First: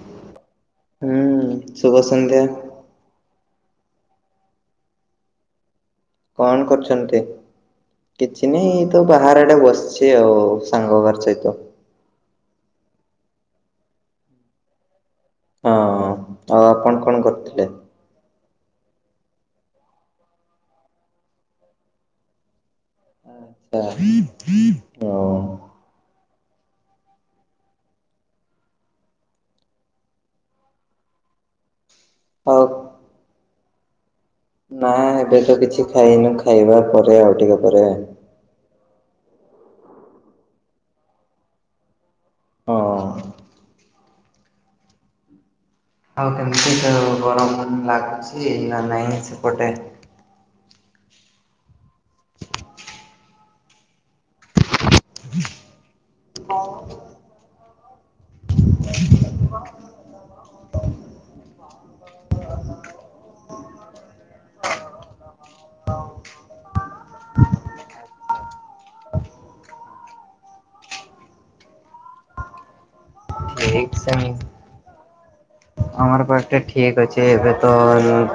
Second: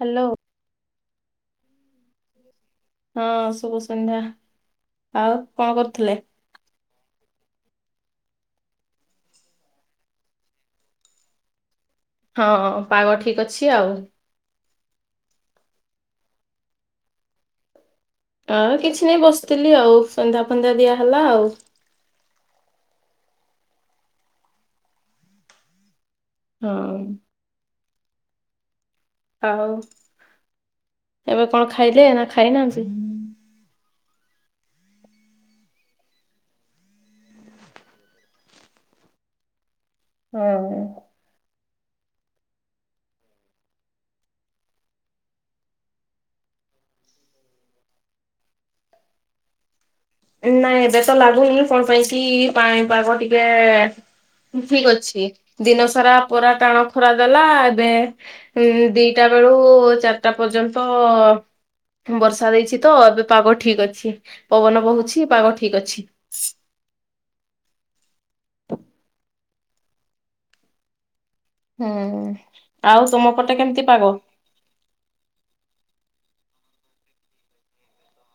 Hello. ହୁଁ ଶୁଭ ସଂନ୍ଧ୍ୟା। ହଁ ଶୁଭ ସଂନ୍ଧ୍ୟା। ଆଉ କଣ କରୁଥିଲେ? କଣ କରୁଛନ୍ତି? କିଛି ନି ଏଇ ତ ବାହର ଆଡେ ବସିଛି ଆଉ ସାଙ୍ଗ ଘର ସହିତ। ହଁ ପାଗ ଠିକ ଅଛି ଆଉ। ହଁ। ଆଉ ଆପଣ କଣ କରୁଥିଲେ? ଅ କିଛି ନାଇଁ ବସିଥିଲି ଆଉ। ସନ୍ଧ୍ୟା ଫନ୍ଧ୍ୟା ଦିଆ ହେଲା ଆଉ। ଅ ହ ଅ ହ। ହଁ। ଆଉ ଏବେ କଣ ଖାଇଲେ ନା ଆଉ ଖାଇନାହାନ୍ତି? ନା ଏବେ ତ କିଛି ଖାଇନୁ ଖାଇବା ପରେ ଆଉ ଟିକେ ପରେ। ହୁଁ। ହଁ। ଆଉ କେମିତି ତ ଗରମ ଲାଗୁଛି ନା ନାଇଁ ସେପଟେ। ନାଇଁ ଏବେ ତ ଲାଗୁନି କଣ ପାଇଁ କି ପାଣିପାଗ ଟିକେ ଠିକ ଅଛି। ଚି। ଦିନ ସାରା ପୁରା ଟାଣ ଖରା ଦେଲା ଏବେ ହୁଁ ଦିଟା ବେଳୁ ଚାରିଟା ପର୍ଯ୍ୟନ୍ତ ବର୍ଷା ଦେଇଛି ତ ଏବେ ପାଗ ଠିକ ଅଛି। ପବନ ବହୁଛି ପାଗ ଠିକ ଅଛି। ହୁଁ ଆଉ ତମ [inaudible] ଆମର ପାଗ ଟା ଠିକ ଅଛି ଏବେ ତ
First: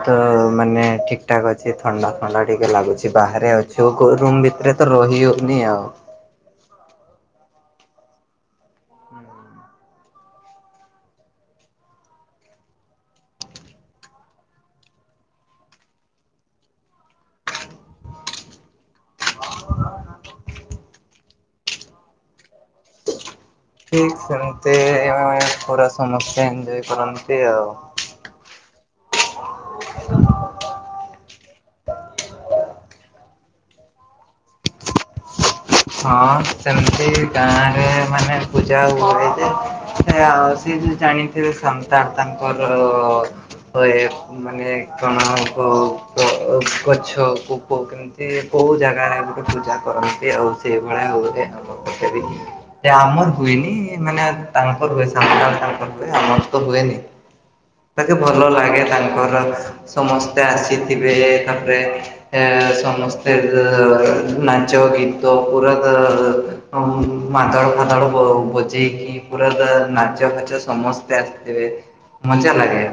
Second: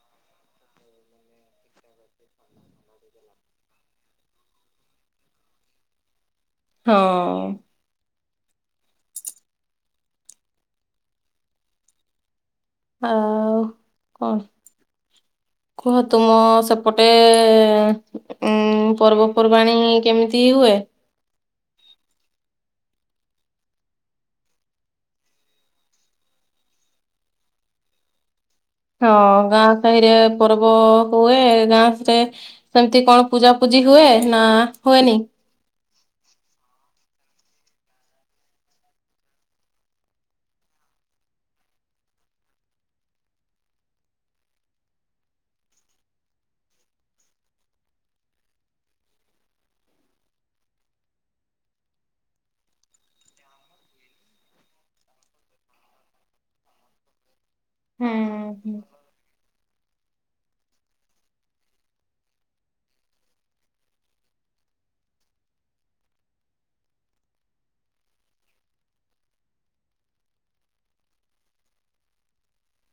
ତ ମାନେ ଠିକଠାକ ଅଛ ଛି। ଥଣ୍ଡା ଥଣ୍ଡା ଟିକେ ଲାଗୁଛି ବାହାରେ ଅଛୁ ରୁମ୍ ଭିତରେ ତ ରହି ହଉନି ଆଉ। ହଁ। ଆଉ କଣ? କୁହ ତୁମ ସେପଟେ ଉଁ ପର୍ବପର୍ବାଣୀ କେମିତି ହୁଏ? ଏମିତି ପୁରା ସମସ୍ତେ ଏନଜୟେ କରନ୍ତି ଆଉ। ହଁ ଗାଁ ସାହିରେ ପର୍ବ ହୁଏ ଗାଁ କୁ ଯାଏ ସେମତି କଣ ପୂଜାପୂଜି ହୁଏ ନା ହୁଏନି? ହଁ ସେମିତି ଗାଁରେ ମାନେ ପୂଜା ହୁଏ ଯେ ସେ ଆଉ ସେ ଜାଣି ଥିବେ ସନ୍ତାନ ତାଙ୍କର। ହଏ ମାନେ କଣ କୋଉ କ ଗଛ କୋଉ ପକାର ଏମତି କୋଉ ଜାଗାରେ ଗୋଟେ ପୂଜା କରନ୍ତି ଆଉ ସେଇଭଳିଆ ହୁଏ ଆମ [inaudible] ସେ ଆମର ହୁଏନି ମାନେ ତାଙ୍କର ହୁଏ [inaudible] ତାଙ୍କର ହୁଏ ଆମର ତ ହୁଏନି। ହ ତାକେ ଭଲ ଲାଗେ ତାଙ୍କର ସମସ୍ତେ ଆସିଥିବେ ତାପରେ ଏ ସମସ୍ତେ ଅ ନାଚ ଗୀ ତ ପୁରା ତ ଅଁ ମାନ୍ଦାଳ ଫାନ୍ଦାଳ ବଜେଇକି। ପୁରା ତ ନାଚ ଫାଚ ସମସ୍ତେ ଆସିଥିବେ, ମଜା ଲାଗେ।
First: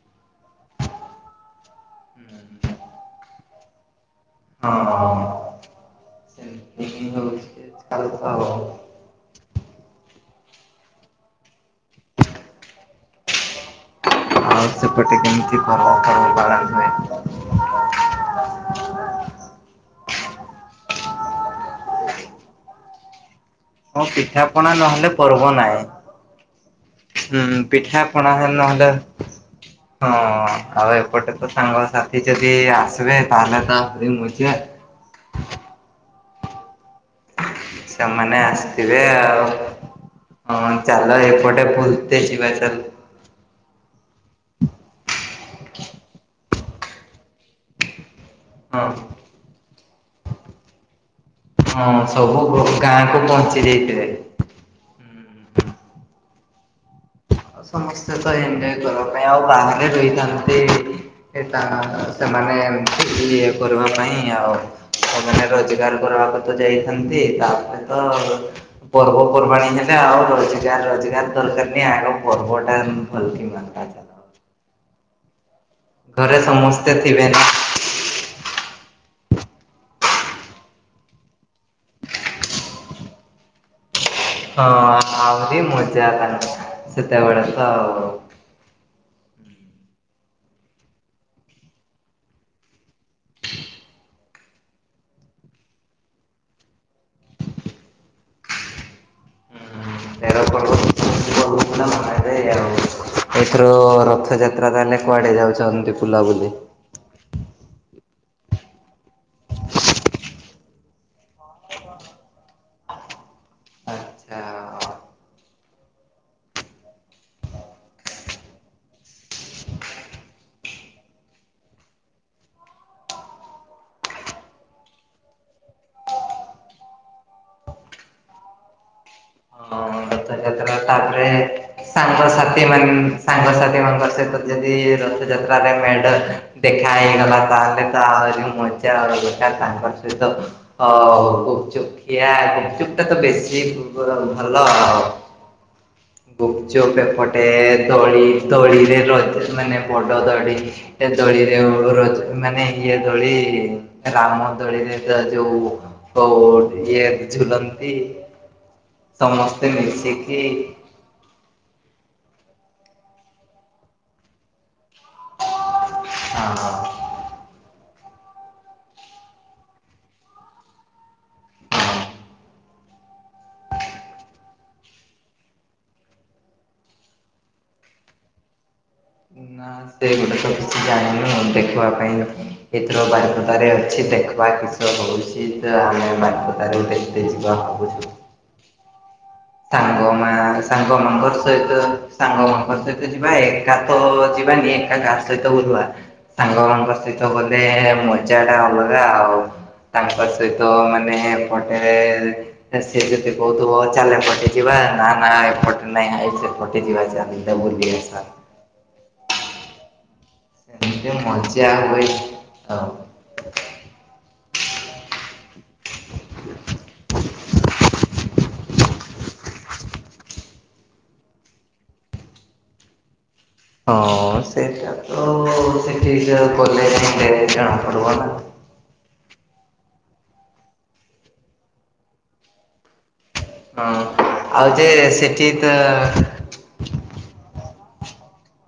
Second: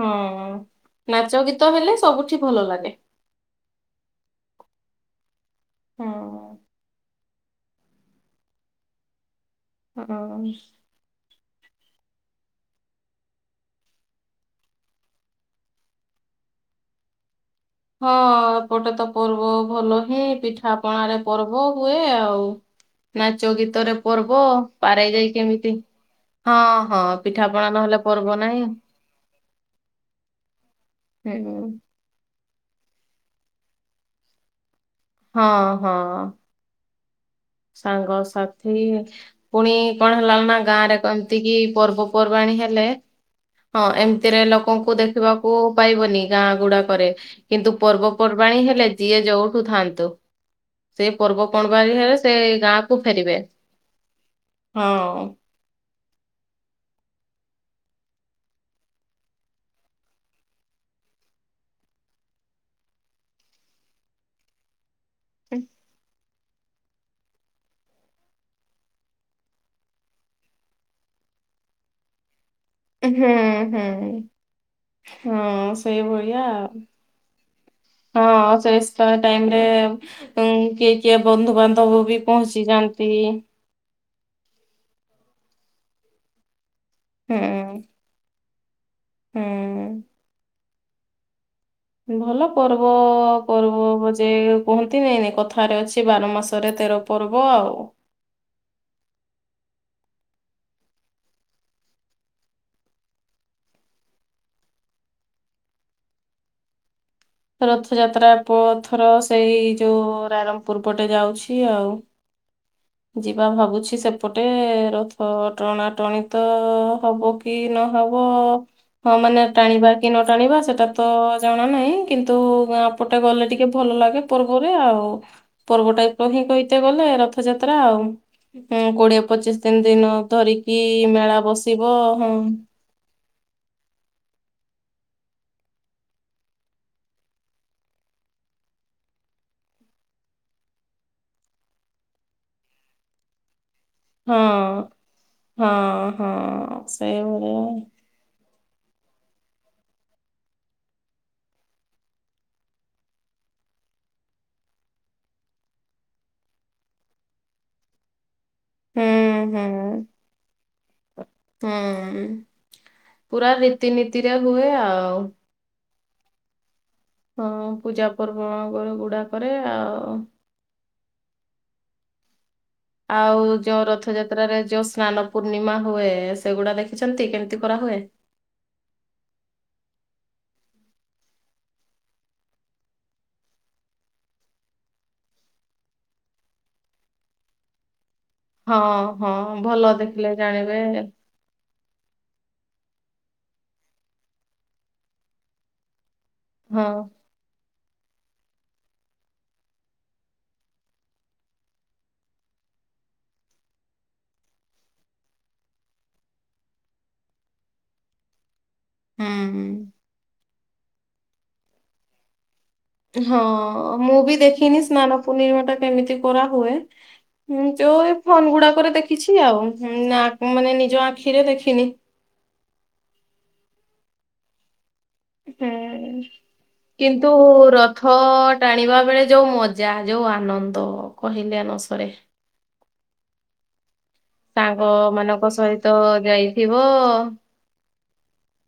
ହଁ ନାଚ ଗୀତ ହେଲେ ସବୁଠି ଭଲ ଲାଗେ। ହଁ ହଁ ସେମିତି ହଉଛି ଆଉ ତ। ହୁଁ ଉଁ। [inaudible] ସେପଟେ କେମିତି ପର୍ବ ଫର୍ବ ପାଳନ ହୁଏ? ହଁ ଏପଟେ ତ ପର୍ବ ଭଲ ହିଁ ପିଠାପଣାରେ ପର୍ବ ହୁଏ ଆଉ। ନାଚ ଗୀତରେ ହଁ ପର୍ବ ପିଠାପଣା ନହେଲେ ପାରାଇ ଯାଇ ପର୍ବ କେମିତି ନାହିଁ। ହଁ ହଁ ହୁଁ ପିଠାପଣା ନହେଲେ ପିଠାପଣା ପର୍ବ ନାହିଁ। ନହେଲେ ହଁ ଆଉ ଏପଟେ ତ ହୁଁ ସାଙ୍ଗ ସାଥି ଯଦି ଆସିବେ ତାହେଲେ ତ [unintelligible] ମୁଁ ଯିବେ। ହଁ ହଁ। ସେମାନେ ସାଙ୍ଗସାଥି ଆସିଥିବେ ଆଉ। ପୁଣି କଣ ହେଲା ନା ହଁ ଗାଁ ରେ ଚାଲ କହନ୍ତି କି ଏପଟେ ପର୍ବ ବୁଲତେ ଯିବା ପର୍ବାଣୀ ଚାଲ। ହେଲେ ହଁ ଏମିତିରେ ଲୋକଙ୍କୁ ଦେଖିବାକୁ ପାଇବନି ଗାଁ ଗୁଡାକରେ କିନ୍ତୁ ପର୍ବ ପର୍ବାଣି ହଁ ହେଲେ ଯିଏ ଯୋଉଠୁ ଥାଆନ୍ତୁ ସେ ପର୍ବ ହଁ ପଣବାଣୀ ହେଲେ ସେ ସବୁ ଗାଁକୁ ଫେରିବେ ପହଞ୍ଚି ଯାଇଥିବେ। ହଁ। ଆଉ ସମସ୍ତେ ତ ଏନଜୟ କରିବା ପାଇଁ ଆଉ ବାହାରେ ରହିଥାନ୍ତି। ଏଟା ସେମାନେ ଏମ ଇଏ କରିବା ପାଇଁ ଆଉ। ସେମାନେ ରୋଜଗାର କରିବାକୁ ତ ଯାଇଥାନ୍ତି ତାପରେ ତ ପର୍ବପର୍ବାଣି ହେଲେ ଆଉ ରୋଜଗାର ରୋଜଗାର ଦରକାର ନି ଆଗ ପର୍ବଟାନ ହୁଁ ଭଲକି ମାତାନ୍। ହୁଁ ହଁ। ଘରେ ସେଇଭଳିଆ ଆଉ ସମସ୍ତେ ଥିବେନା ହଁ ସେଇ ଟାଇମରେ ଉଁ କିଏ କିଏ ବନ୍ଧୁବାନ୍ଧବ ବି ପହଞ୍ଚି ଯାଆନ୍ତି। ହଁ ଆହୁରି ମଜା ତାଙ୍କ ହୁଁ ସେତେବେଳେ ତ ଆଉ। ହୁଁ। ଭଲ ପର୍ବ ପର୍ବ ଯେ କୁହନ୍ତି ନିନି କଥାରେ ଅଛି ବାର ମାସରେ ତେର ପର୍ବ ଆଉ। [unintelligible] ଏଥିର ରଥଯାତ୍ରା ଆମେ କୁଆଡେ ଯାଉଛନ୍ତି ବୁଲାବୁଲି? ରଥଯାତ୍ରା ପ ଥର ସେଇ ଯୋଉ ରାଇରଙ୍ଗପୁର ପଟେ ଯାଉଛି ଆଉ। ଯିବା ଭାବୁଛି ଆଚ୍ଛା ସେପଟେ ରଥ ଟଣାଟଣି ତ ହବ। କି ନହବ। ହଁ ମାନେ ଟାଣିବା କି ନ ଟାଣିବା ସେଟା ତ ଜଣା ନାହିଁ କିନ୍ତୁ ଗାଁ ପଟେ ଗଲେ ଟିକେ ଭଲ ଲାଗେ ପର୍ବରେ ଆଉ ପର୍ବଟା ହିଁ କହିତେ ଗଲେ ରଥଯା ତ୍ରା ଆଉ ଉଁ କୋଡିଏ ପଚିଶ ଦିନ ହଁ ଦିନ ଧରିକି ମେଳା ବସିବ। ହଁ ସାଥି ମାନେ ସାଙ୍ଗସାଥି ମାନଙ୍କ ସହିତ ଯଦି ରଥଯାତ୍ରାରେ ମେଡ ଦେଖା ହେଇଗଲା ତାହେଲେ ତ ଆହୁରି ମଜା ଆଉ ତାଙ୍କର ସହିତ ଅ ଗୁପଚୁପ ଖିଆ ଗୁପଚୁପ ଟା ତ ବେଶି ହଁ ଭଲ ଆଉ ହଁ ହଁ ଗୁପଚୁପ ଏପଟେ ସେଇଭଳିଆ ଦୋଳି ଦୋଳିରେ ରେ ର ମାନେ ବଡ଼ ତଡ଼ି ଏ ଦଳିରେ ରଜ ମାନେ ଇଏ ଦୋଳି ରାମ ଦୋଳିରେ ତ ଯୋଉ ହୋ ଇଏ ଝୁଲନ୍ତି। ହୁଁ ହୁଁ ସମସ୍ତେ ମିଶିକି ହୁଁ ପୁରା ରୀତିନୀତିରେ ହୁଏ ଆଉ। ହଁ। ହଁ ପୂଜାପର୍ବ ଗୁଡ଼ ଗୁଡାକରେ ଆଉ ଆଉ ଯୋଉ ରଥଯାତ୍ରାରେ ଯୋଉ ସ୍ନାନ ପୂର୍ଣ୍ଣିମା ହୁଏ ସେଗୁଡା ଦେଖିଛନ୍ତି କେମିତି କରାହୁଏ। ନା ସେଗୁଟେ ତ କିଛି ଜାଣିନି ଆଉ ଦେଖିବା ପାଇଁ ଏଥିର ବାରିପଦାରେ ଅଛି ଦେଖବା କିସ ହଉଚିତ ଆମେ ବାରପଦାରେ ଗୋଟେ [unintelligible] ହଁ। ହଁ ଭଲ ସାଙ୍ଗ ମା ଦେଖିଲେ ଜାଣିବେ ସାଙ୍ଗ ମଙ୍ଗର ସହିତ ସାଙ୍ଗମାନଙ୍କ ସହିତ ଯିବା ଏକା ତ ଯିବାନି ଏକା ଗା ସହିତ ବୁଲିବା? ହଁ। ସାଙ୍ଗମାନଙ୍କ ସହିତ ଗଲେ ମଜା ଟା ଅଲଗା ଆଉ। ତାଙ୍କ ସହିତ ମାନେ ଏପଟେ ସେ ଯଦି କହୁଥିବ ଚାଲ ଏପଟ ଯିବା ନା ନା ଏପଟେ ନାଁଇ ଆଇ ସେପଟେ ଯିବା ଚାଲେ ଯିବା ବୁଲିକି ଆସିବା। ହୁଁଁ। କେତେ ମଜା ହୁଏ ଆଉ। ହଁ ମୁଁ ବି ଦେଖିନି ସ୍ନାନ ପୂର୍ଣିମା ଟା କେମିତି କରାହୁଏ। ହୁଁ ତୋ ଏଇ ଫୋନ ଗୁଡାକରେ ଦେଖିଛି ଆଉ ନା ମାନେ ନିଜ ଆଖିରେ ଦେଖିନି। ହଁ ସେଇଟା ତ ହୁଁ। ସେଠିକି ଗଲେ କିନ୍ତୁ କେବେ ରଥ ଜଣାପଡିବନା। ଟାଣିବା ବେଳେ ଯୋଉ ମଜା ଯୋଉ ଆନନ୍ଦ କହିଲେ ନସରେ। ହଁ। ଆଉ ଯେ ସେଠି ସାଙ୍ଗମାନଙ୍କ ସହିତ ତ ଯାଇଥିବ।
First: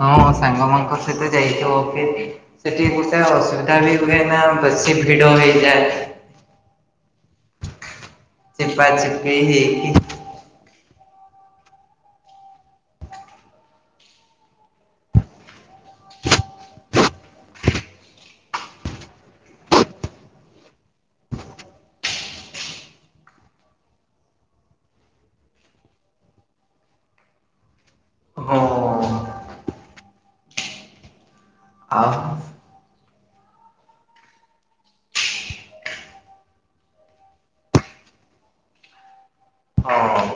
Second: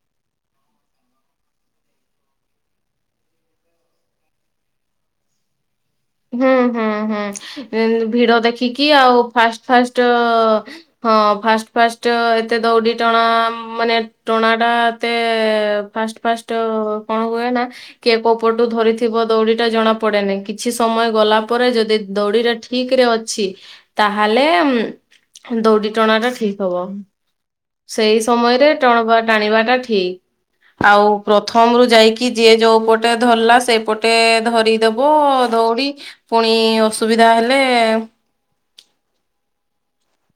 ହଁ ସାଙ୍ଗମାନଙ୍କ ସହିତ ଯାଇଥିବ କି? ସେଠି ଗୋଟେ ଅସୁବିଧା ବି ହୁଏ ନା ବେଶୀ ଭିଡ ହେଇଯାଏ। ହୁଁ ହୁଁ ହୁଁ ଭିଡ ଦେଖିକି ଚିପା ଆଉ ଚିପି ଫାଷ୍ଟ ହେଇକି ଫାଷ୍ଟ ହଁ ଫାଷ୍ଟ ଫାଷ୍ଟ ଏତେ ଦଉଡି ଟଣା ମାନେ ଟଣା ଟା ଏତେ ଫାଷ୍ଟ ଫାଷ୍ଟ କଣ କୁଏ ନା କିଏ କୋଉପଟରୁ ଧରିଥିବ ଦୌଡି ଟା ଜଣା ପଡେନି କି କିଛି ସମୟ ଗଲା ପରେ ଯଦି ଦଉଡିଟା ଠିକ ରେ ଅଛି ତାହାଲେ ଦୌଡି ଟଣାଟା ଠିକ ହବ। ସେଇ ହଁ ସମୟରେ ଟଣ ଟାଣିବାଟା ଠିକ। ଆଉ ପ୍ରଥମରୁୁ ଆଉ ଯାଇକି ଯିଏ ଯୋଉ ପଟେ ଧରିଲା ସେପଟେ ଧରି ଦେବ ଦଉଡ଼ି ପୁଣି ଅସୁବିଧା ହେଲେ ହଁ।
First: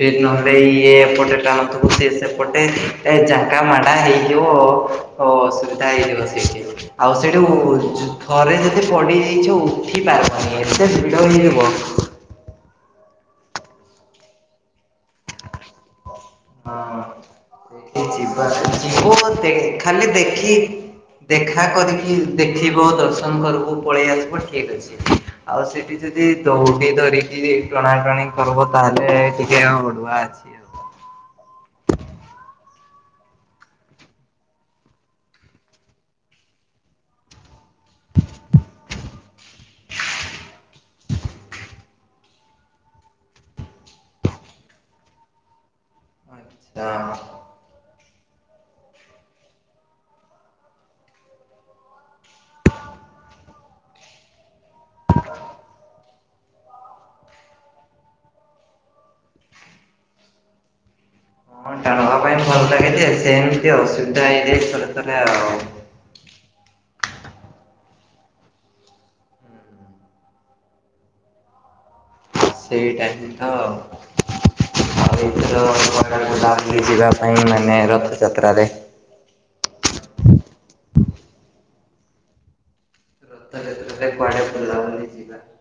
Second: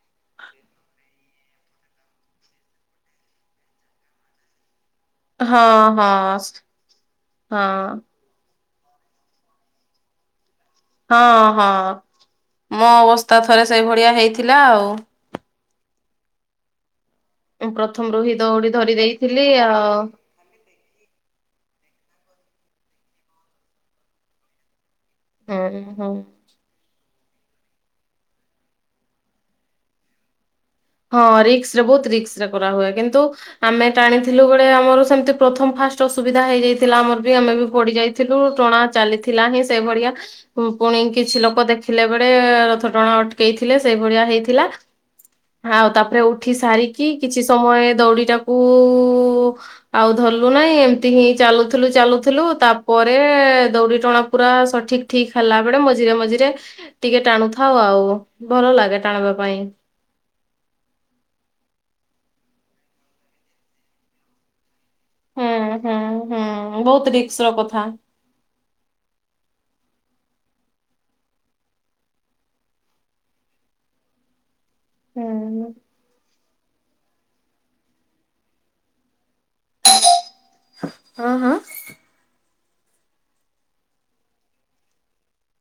ସେ ନହେଲେ ଇଏ ଏପଟେ ଟାଣୁଥିବ ସିଏ ସେପଟେ ଏ ଜାଙ୍କା ମାଣ୍ଡା ହେଇଯିବ। ଓ ହଁ ଅସୁବିଧା ହଁ ହେଇଯିବ ସ୍- ସେଇଠି ଆଉ ସେଇଠୁ ହଁ ଥରେ ଯଦି ପଡିଯାଇଚୁ ଉଠି ପାରିବନି ଏତେ ଭିଡ଼ ହଁ ହେଇଯିବ। ହଁ। ମୋ ଅବସ୍ଥା ଥରେ ସେଇଭଳିଆ ହେଇଥିଲା ଆଉ। ହଁ। ଉଁ ପ୍ର ଏଠି ଯିବା ଯିବ ମାନେ ଖାଲି ଦେଖି ଦେଖା କରିକି ଦେଖିବ ଦର୍ଶନ କରିବୁ ପଳେଇ ଆସିବୁ ଠିକ ଅଛି। ଆଉ ହୁଁ ସେଠି ହୁଁ। ଯଦି ଦୌଡି ଧରିକି ଟଣା ଟଣି କରିବ ତାହେଲେ ଟିକେ ଅଡୁଆ ଅଛି। ହଁ ରିକ୍ସରେ ବହୁତ ରିକ୍ସରେ କରା ହୁଏ କିନ୍ତୁ ଆମେ ଟାଣିଥିଲୁ ବେଳେ ଆମର ସେମିତି ପ୍ରଥମ ଫାଷ୍ଟ ଅସୁବିଧା ହେଇଯାଇଥିଲା ଆମର ବି ଆମେ ବି ପଡି ଯାଇ ଥିଲୁ ଟଣା ଚାଲିଥିଲା ହିଁ ସେଭଳିଆ। ପୁଣି କିଛି ଲୋକ ଦେଖିଲେ ବେଳେ ରଥ ଟଣା ଅଟକେଇଥିଲେ ସେଇଭଳିଆ ହେଇଥିଲା। ଆଉ ତାପରେ ଉଠି ଆଚ୍ଛା। ସାରିକି କିଛି ସମୟ ଦଉଡିଟାକୁ ଆଉ ଧରିଲୁ ନାହିଁ ଏମିତି ହିଁ ଚାଲୁଥିଲୁ ଚାଲୁଥିଲୁ ତାପରେ ଦଉଡ଼ି ଟଣା ପୁରା ସଠିକ ଠିକ ହେଲା ବେଳେ ମଝିରେ ମଝିରେ ଟିକେ ଟାଣୁଥାଉ ଆଉ ଭଲ ଲାଗେ ଟାଣିବା ପାଇଁ। ହଁ ଟାଣିବା ପାଇଁ ଭଲ ଲାଗେ ଯେ ସେମିତି ଅସୁବିଧା ହେଇଯାଏ ଥରେ ଥରେ ଆଉ। ହୁଁ ହୁଁ ହୁଁ ବହୁତ ରିକ୍ସର କଥା। ସେଇ ଟାଇମ ତ ଆ ଆଉ ଏଇଥର ହୁଁ। - ବାହାରିଛି ଯିବା ପାଇଁ ମାନେ ରଥଯାତ୍ରାରେ। ହୁଁ ହୁଁ। ନହେଲେ କୁଆଡେ ଭଲ ଲାଗୁନି ଯିବା କୁ।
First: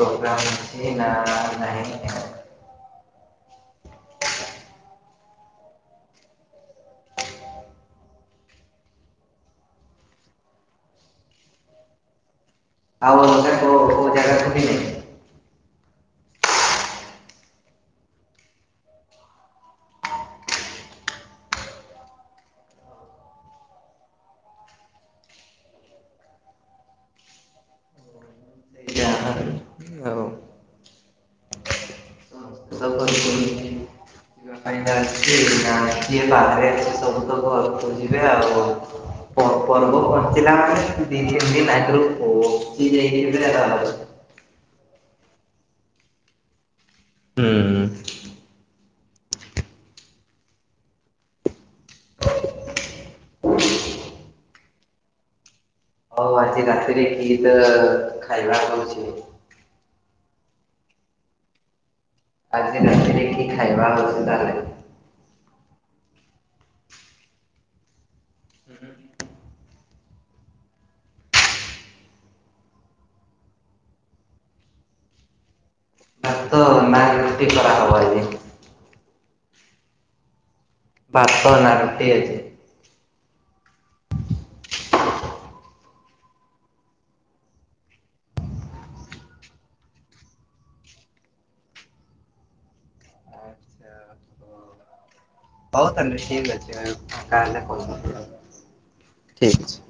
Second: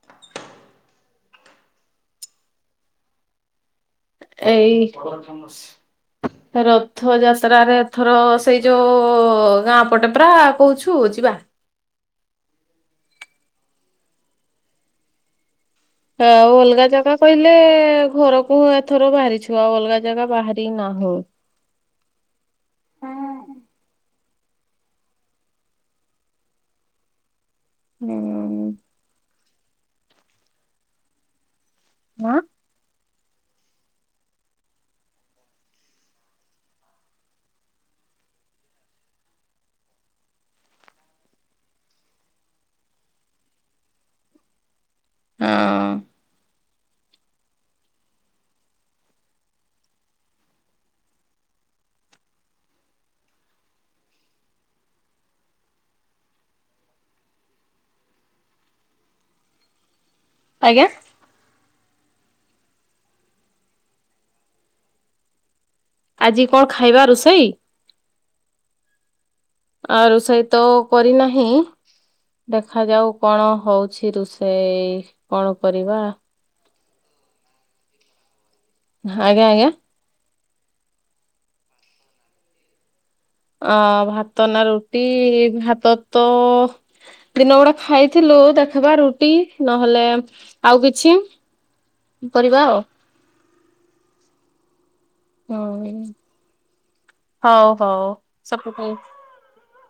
ପ୍ରୋଗ୍ରାମ ହୋଉଛି ନା ନାହିଁ। ଏଇ ରଥ ଯାତ୍ରାରେ ଏଥର ସେଇ ଯୋଉ ଗାଁ ପଟେ ପରା କହୁଛୁ ଯିବା। ଆଉ ଗୋଟେ କୋଉ କୋଉ ଜାଗାକୁ ଯିବିନି। ଆଉ ଅଲଗା ଜାଗା କହିଲେ ଘରକୁ ଏଥର ବାହାରିଛୁ ଆଉ ଅଲଗା ଜାଗା ବାହାରି ନାଁହୁ। ହୁଁ। ଯାହା। ହଉ। ହଁ। [unintelligible] ଫାଇଦା ଅଛି [unintelligible] ଆଜି ତ [unintelligible] ସବୁ ତ ଘରକୁ ଯିବେ ଆଉ। [unintelligible] ପହଁଚିଲା ମାନେ ଦିଇ [unintelligible] ହଁ ହୁଁ। ହଉ ଆଜି ରାତିରେ କି ତ ଖାଇବା ହୋଉଚି। ଆଜ୍ଞା। [unintelligible] ଖାଇବା ବ୍ୟବସ୍ଥା ଆଜି କଣ ଖାଇବା ରୋଷେଇ? ଆ ରୋଷେଇ ତ କରିନାହିଁ। ଦେଖାଯାଉ କଣ ହୋଉଚି ରୋଷେଇ କଣ କରିବା। ତ ଗଲା। [unintelligible] କରାହବ ନି। ଆଜ୍ଞା ଆଜ୍ଞା। ପାପ [unintelligible] ଅ ଭାତ ନା ରୁଟି ଭାତ ତ ଦିନ ଗୁଡା ଖାଇଥିଲୁ ଦେଖବା ରୁଟି ନହେଲେ ଆଉ କିଛି। କରିବା ଆଉ। ଆଚ୍ଛା ହଉ ହୁଁ ତାହେଲେ ଠିକ ଅଛି ଫାଙ୍କା ହେଲେ ହଉ କଲ୍ ହଉ କରିବ ସବୁ ଠିକ ଅଛି।